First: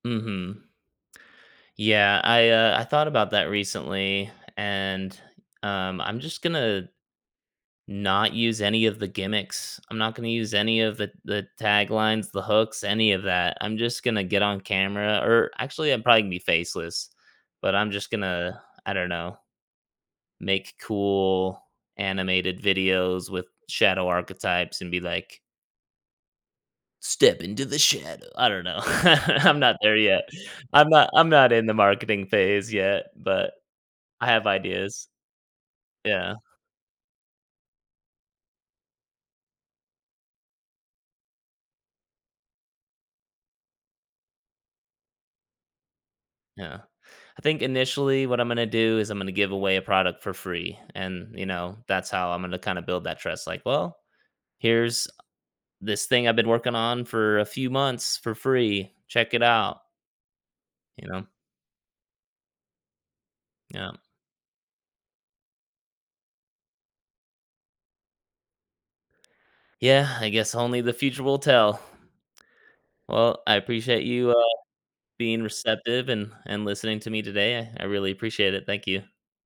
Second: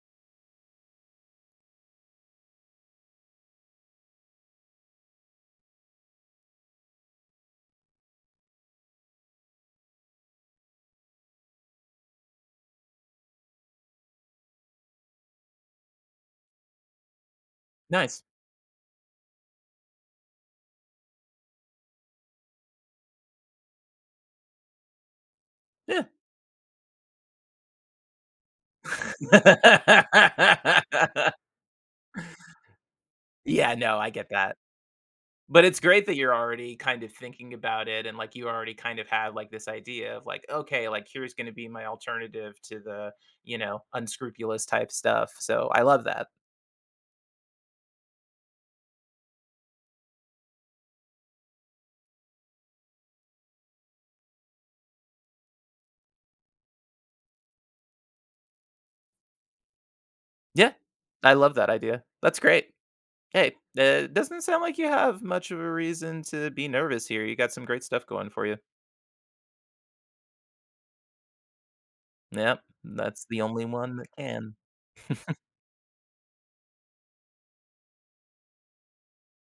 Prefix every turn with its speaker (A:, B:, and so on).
A: Mhm. Yeah, I, uh, I thought about that recently, and, um, I'm just gonna not use any of the gimmicks. I'm not gonna use any of the the taglines, the hooks, any of that, I'm just gonna get on camera or actually, I'm probably gonna be faceless, but I'm just
B: Nice.
A: gonna, I don't know make cool animated videos with shadow archetypes and be like
B: Yeah.
A: "Step into the shadow." I don't know. I'm not there yet, I'm not I'm not in the marketing phase yet, but
B: Yeah, no, I
A: I
B: get
A: have
B: that.
A: ideas.
B: But it's great that you're
A: Yeah.
B: already kind of thinking about it and, like, you already kind of have, like, this idea of, like, "Okay, like, here's gonna be my alternative to the, you know, unscrupulous type stuff." So, I love that.
A: Yeah. I think initially what I'm gonna do is I'm gonna give away a product for free and, you know, that's how I'm gonna kinda build that trust, like, "Well, here's this thing I've been working on for a few months for free, check it out."
B: Yeah.
A: You know?
B: I love that idea. That's great. Hey,
A: Yeah.
B: that doesn't sound like you have much of a reason to be nervous here, you got some great stuff going for you.
A: Yeah, I guess only the future will tell.
B: Yep, that's the
A: Well, I
B: only one
A: appreciate
B: that
A: you, uh,
B: can.
A: being receptive and and listening to me today. I I really appreciate it, thank you.